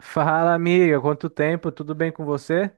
Fala, amiga, quanto tempo? Tudo bem com você?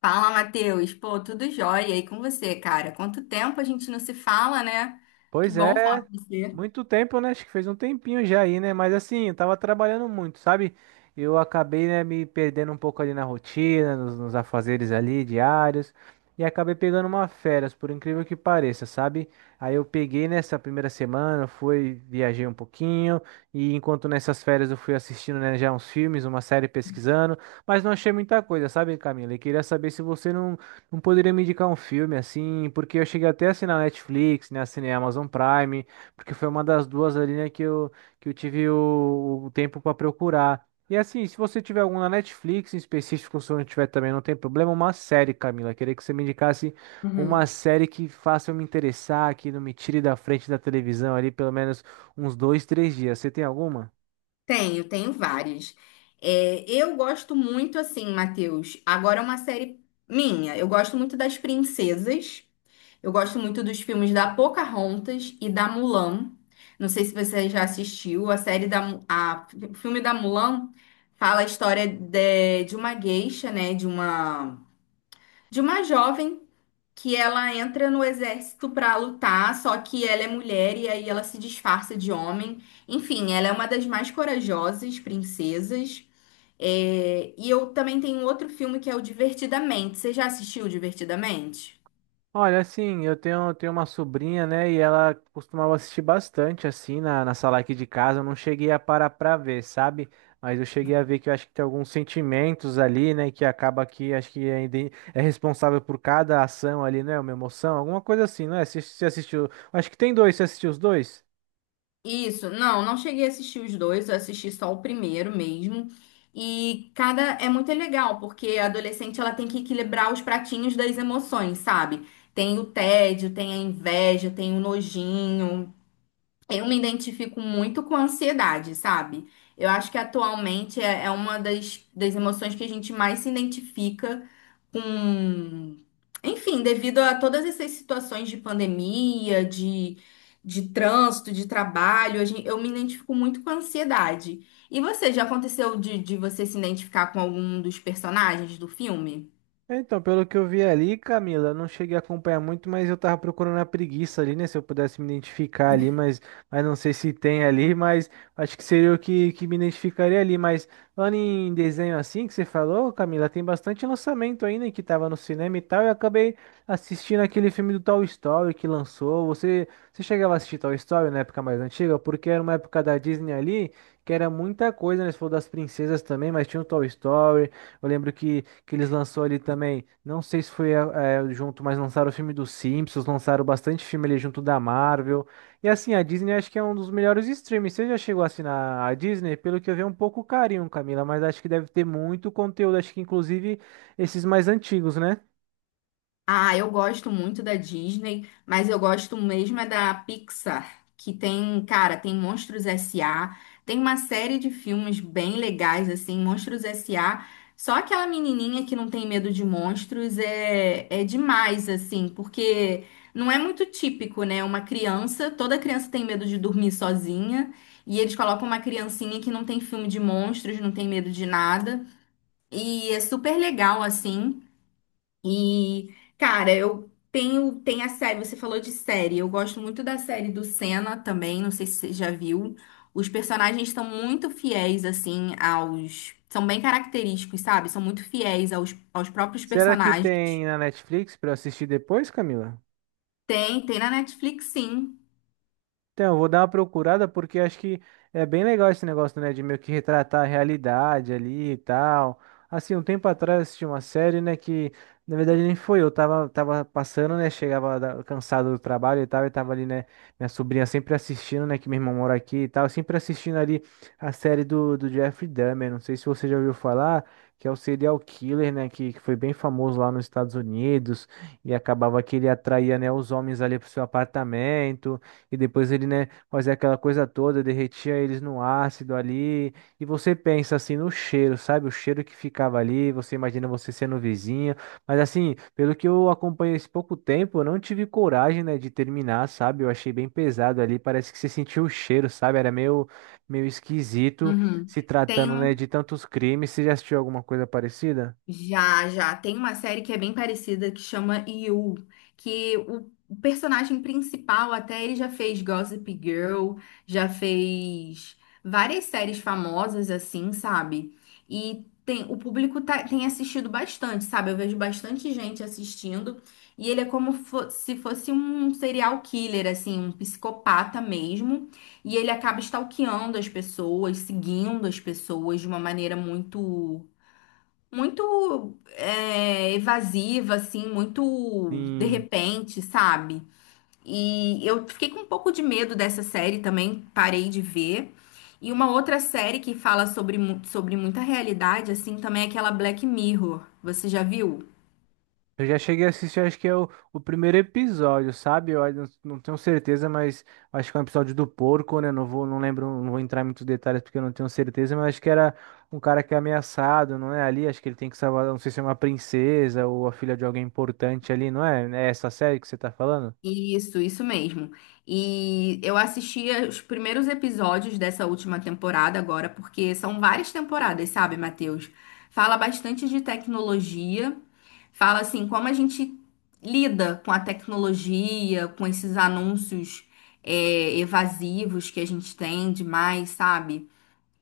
Fala, Matheus. Pô, tudo jóia. E com você, cara? Quanto tempo a gente não se fala, né? Que Pois é, bom falar com você. muito tempo, né? Acho que fez um tempinho já aí, né? Mas assim, eu tava trabalhando muito, sabe? Eu acabei, né, me perdendo um pouco ali na rotina, nos afazeres ali diários, e acabei pegando uma férias, por incrível que pareça, sabe? Aí eu peguei nessa primeira semana, fui, viajei um pouquinho, e enquanto nessas férias eu fui assistindo, né, já uns filmes, uma série pesquisando, mas não achei muita coisa, sabe, Camila? E queria saber se você não poderia me indicar um filme assim, porque eu cheguei até a assinar Netflix, né, assinei a Amazon Prime, porque foi uma das duas ali, né, que eu tive o tempo para procurar. E assim, se você tiver algum na Netflix em específico, se não tiver também, não tem problema, uma série, Camila. Queria que você me indicasse uma Uhum. série que faça eu me interessar, que não me tire da frente da televisão ali pelo menos uns dois, três dias. Você tem alguma? Tenho, tenho vários. É, eu gosto muito, assim, Matheus. Agora é uma série minha. Eu gosto muito das princesas. Eu gosto muito dos filmes da Pocahontas e da Mulan. Não sei se você já assistiu. A série da... A, o filme da Mulan fala a história de uma gueixa, né? De uma jovem que ela entra no exército pra lutar, só que ela é mulher e aí ela se disfarça de homem. Enfim, ela é uma das mais corajosas princesas. É, e eu também tenho outro filme que é o Divertidamente. Você já assistiu Divertidamente? Olha, assim, eu tenho uma sobrinha, né? E ela costumava assistir bastante, assim, na sala aqui de casa. Eu não cheguei a parar pra ver, sabe? Mas eu cheguei a ver que eu acho que tem alguns sentimentos ali, né? Que acaba que acho que é, é responsável por cada ação ali, né? Uma emoção, alguma coisa assim, não é? Você assistiu? Acho que tem dois, você assistiu os dois? Isso, não, não cheguei a assistir os dois, eu assisti só o primeiro mesmo. E cada é muito legal, porque a adolescente ela tem que equilibrar os pratinhos das emoções, sabe? Tem o tédio, tem a inveja, tem o nojinho. Eu me identifico muito com ansiedade, sabe? Eu acho que atualmente é uma das emoções que a gente mais se identifica com. Enfim, devido a todas essas situações de pandemia, de trânsito, de trabalho, eu me identifico muito com a ansiedade. E você, já aconteceu de você se identificar com algum dos personagens do filme? Então, pelo que eu vi ali, Camila, eu não cheguei a acompanhar muito, mas eu tava procurando a preguiça ali, né? Se eu pudesse me identificar ali, mas não sei se tem ali, mas acho que seria o que, que me identificaria ali. Mas falando em desenho assim que você falou, Camila, tem bastante lançamento ainda que tava no cinema e tal. E eu acabei assistindo aquele filme do Toy Story que lançou. Você, você chegava a assistir Toy Story na época mais antiga? Porque era uma época da Disney ali que era muita coisa, né? Você falou das princesas também, mas tinha o Toy Story. Eu lembro que eles lançou ali também. Não sei se foi junto, mas lançaram o filme dos Simpsons, lançaram bastante filme ali junto da Marvel. E assim, a Disney acho que é um dos melhores streams. Você já chegou a assinar a Disney? Pelo que eu vi, é um pouco carinho, Camila, mas acho que deve ter muito conteúdo, acho que inclusive esses mais antigos, né? Ah, eu gosto muito da Disney, mas eu gosto mesmo é da Pixar, que tem, cara, tem Monstros S.A., tem uma série de filmes bem legais, assim, Monstros S.A. Só aquela menininha que não tem medo de monstros é demais, assim, porque não é muito típico, né? Uma criança, toda criança tem medo de dormir sozinha, e eles colocam uma criancinha que não tem filme de monstros, não tem medo de nada, e é super legal, assim. E, cara, eu tenho, tem a série, você falou de série, eu gosto muito da série do Senna também, não sei se você já viu. Os personagens estão muito fiéis, assim, aos. São bem característicos, sabe? São muito fiéis aos próprios Será que personagens. tem na Netflix para eu assistir depois, Camila? Tem, tem na Netflix, sim. Então, eu vou dar uma procurada porque acho que é bem legal esse negócio, né, de meio que retratar a realidade ali e tal. Assim, um tempo atrás eu assisti uma série, né, que na verdade nem foi eu, tava passando, né, chegava cansado do trabalho e tal, e tava ali, né, minha sobrinha sempre assistindo, né, que meu irmão mora aqui e tal, sempre assistindo ali a série do Jeffrey Dahmer, não sei se você já ouviu falar, que é o serial killer, né, que foi bem famoso lá nos Estados Unidos, e acabava que ele atraía, né, os homens ali pro seu apartamento, e depois ele, né, fazia aquela coisa toda, derretia eles no ácido ali. E você pensa assim no cheiro, sabe? O cheiro que ficava ali, você imagina você sendo vizinho. Mas assim, pelo que eu acompanhei esse pouco tempo, eu não tive coragem, né, de terminar, sabe? Eu achei bem pesado ali, parece que você sentiu o cheiro, sabe? Era meio, meio esquisito Uhum. se Tem tratando, né, de um. tantos crimes. Você já assistiu alguma coisa parecida? Já, já. Tem uma série que é bem parecida que chama You, que o personagem principal até ele já fez Gossip Girl, já fez várias séries famosas assim, sabe? E tem, o público tem assistido bastante, sabe? Eu vejo bastante gente assistindo e ele é como se fosse um serial killer, assim, um psicopata mesmo. E ele acaba stalkeando as pessoas, seguindo as pessoas de uma maneira muito evasiva, assim, muito de Sim. repente, sabe? E eu fiquei com um pouco de medo dessa série também, parei de ver. E uma outra série que fala sobre, sobre muita realidade, assim, também é aquela Black Mirror. Você já viu? Eu já cheguei a assistir, acho que é o primeiro episódio, sabe? Eu ainda não tenho certeza, mas acho que é um episódio do porco, né? Não vou, não lembro, não vou entrar em muitos detalhes porque eu não tenho certeza, mas acho que era um cara que é ameaçado, não é? Ali, acho que ele tem que salvar, não sei se é uma princesa ou a filha de alguém importante ali, não é? É essa série que você tá falando? Isso mesmo. E eu assisti os primeiros episódios dessa última temporada agora, porque são várias temporadas, sabe, Matheus? Fala bastante de tecnologia, fala assim como a gente lida com a tecnologia, com esses anúncios evasivos que a gente tem demais, sabe?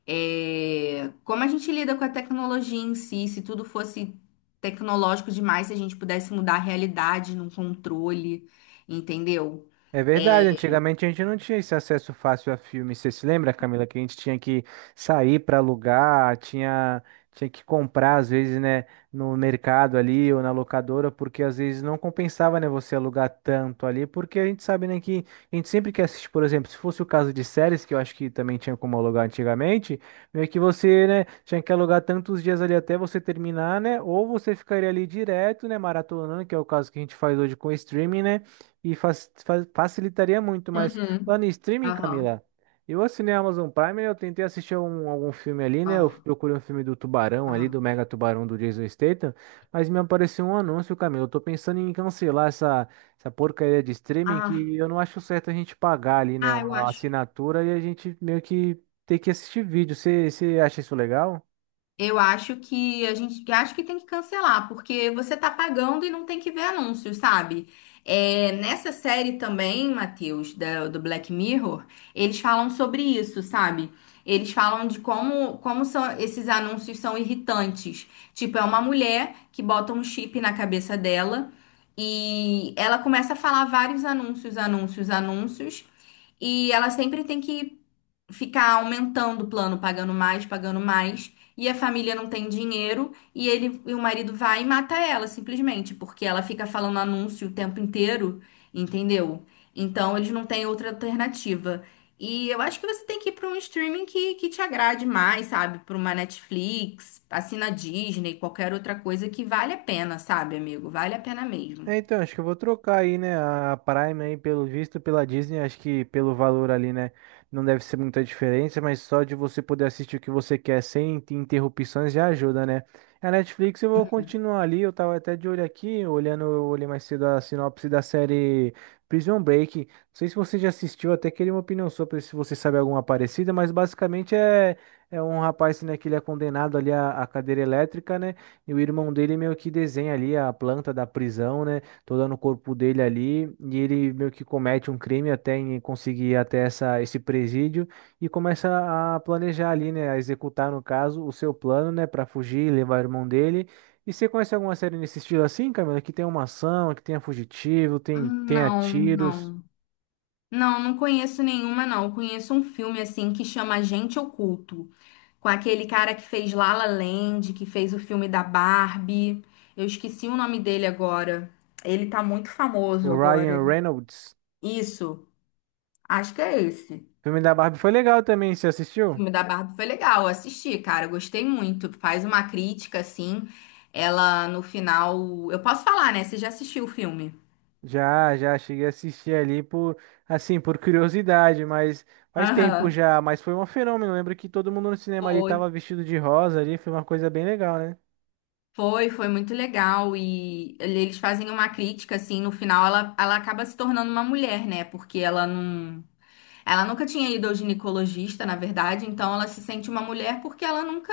É, como a gente lida com a tecnologia em si, se tudo fosse tecnológico demais, se a gente pudesse mudar a realidade num controle, entendeu? É verdade, antigamente a gente não tinha esse acesso fácil a filmes. Você se lembra, Camila, que a gente tinha que sair para alugar, tinha, tinha que comprar, às vezes, né, no mercado ali ou na locadora, porque às vezes não compensava, né, você alugar tanto ali, porque a gente sabe, né, que a gente sempre quer assistir, por exemplo, se fosse o caso de séries, que eu acho que também tinha como alugar antigamente, meio que você, né, tinha que alugar tantos dias ali até você terminar, né, ou você ficaria ali direto, né, maratonando, que é o caso que a gente faz hoje com o streaming, né, e facilitaria muito. Mas Uhum. falando em streaming, Aham, Camila, eu assinei a Amazon Prime, eu tentei assistir algum filme ali, né? Eu aham, procurei um filme do Tubarão ali, do aham. Mega Tubarão do Jason Statham, mas me apareceu um anúncio, Camila. Eu tô pensando em cancelar essa, essa porcaria de streaming Ah, que eu não acho certo a gente pagar ali, né? ah, eu Uma acho. assinatura e a gente meio que ter que assistir vídeo. Você acha isso legal? Eu acho que a gente Eu acho que tem que cancelar, porque você tá pagando e não tem que ver anúncios, sabe? É, nessa série também, Matheus, do Black Mirror, eles falam sobre isso, sabe? Eles falam de como, como são, esses anúncios são irritantes. Tipo, é uma mulher que bota um chip na cabeça dela e ela começa a falar vários anúncios, anúncios, anúncios, e ela sempre tem que ficar aumentando o plano, pagando mais, e a família não tem dinheiro, e ele e o marido vai e mata ela, simplesmente, porque ela fica falando anúncio o tempo inteiro, entendeu? Então eles não têm outra alternativa. E eu acho que você tem que ir para um streaming que te agrade mais, sabe? Para uma Netflix, assina Disney, qualquer outra coisa que vale a pena, sabe, amigo? Vale a pena mesmo. É, então, acho que eu vou trocar aí, né, a Prime aí, pelo visto, pela Disney, acho que pelo valor ali, né, não deve ser muita diferença, mas só de você poder assistir o que você quer sem ter interrupções já ajuda, né? A Netflix eu vou continuar ali, eu tava até de olho aqui, olhando, eu olhei mais cedo a sinopse da série Prison Break, não sei se você já assistiu, até queria uma opinião sua, pra ver se você sabe alguma parecida, mas basicamente é, é um rapaz, né, que ele é condenado ali à à cadeira elétrica, né, e o irmão dele meio que desenha ali a planta da prisão, né? Toda no corpo dele ali. E ele meio que comete um crime até em conseguir ir até essa, esse presídio e começa a planejar ali, né? A executar, no caso, o seu plano, né? Para fugir e levar o irmão dele. E você conhece alguma série nesse estilo assim, Camila? Que tem uma ação, que tenha fugitivo, tem, tenha Não, tiros. não. Não, não conheço nenhuma, não. Conheço um filme assim que chama Agente Oculto, com aquele cara que fez La La Land, que fez o filme da Barbie. Eu esqueci o nome dele agora. Ele tá muito famoso O Ryan agora. Reynolds. Isso, acho que é esse. O filme da Barbie foi legal também, você O assistiu? filme da Barbie foi legal, eu assisti, cara, eu gostei muito. Faz uma crítica assim. Ela no final, eu posso falar, né? Você já assistiu o filme? Já, já cheguei a assistir ali por, assim, por curiosidade, mas faz tempo Aham. já, mas foi um fenômeno. Lembro que todo mundo no cinema ali Foi, tava vestido de rosa ali, foi uma coisa bem legal, né? foi, foi muito legal e eles fazem uma crítica assim, no final ela, ela acaba se tornando uma mulher, né? Porque ela não... Ela nunca tinha ido ao ginecologista, na verdade, então ela se sente uma mulher porque ela nunca,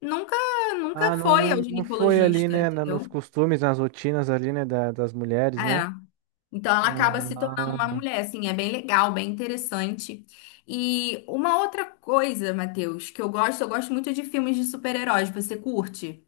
nunca, Ah, nunca foi não, ao não, não foi ali, ginecologista, né, nos entendeu? costumes, nas rotinas ali, né, das mulheres, né? É. Então ela acaba se tornando uma Ah, mulher, assim, é bem legal, bem interessante. E uma outra coisa, Matheus, que eu gosto muito de filmes de super-heróis. Você curte?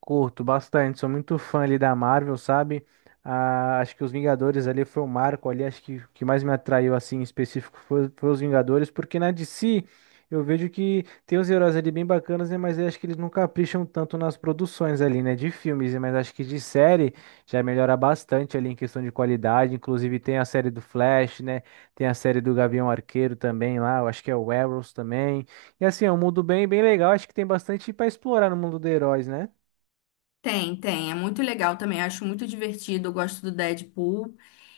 curto bastante, sou muito fã ali da Marvel, sabe? Ah, acho que os Vingadores ali foi o marco ali, acho que o que mais me atraiu assim em específico foi, foi os Vingadores, porque na DC eu vejo que tem os heróis ali bem bacanas, né? Mas eu acho que eles não capricham tanto nas produções ali, né? De filmes, né, mas acho que de série já melhora bastante ali em questão de qualidade. Inclusive tem a série do Flash, né? Tem a série do Gavião Arqueiro também lá, eu acho que é o Arrows também. E assim, é um mundo bem, bem legal, acho que tem bastante para explorar no mundo dos heróis, né? Tem, tem. É muito legal também. Acho muito divertido. Eu gosto do Deadpool.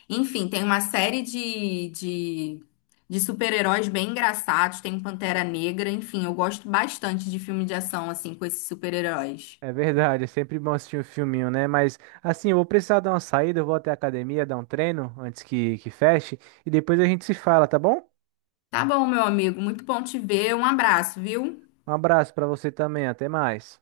Enfim, tem uma série de super-heróis bem engraçados. Tem o Pantera Negra. Enfim, eu gosto bastante de filme de ação, assim, com esses super-heróis. É verdade, é sempre bom assistir um filminho, né? Mas assim, eu vou precisar dar uma saída, eu vou até a academia dar um treino antes que feche e depois a gente se fala, tá bom? Tá bom, meu amigo. Muito bom te ver. Um abraço, viu? Um abraço pra você também, até mais.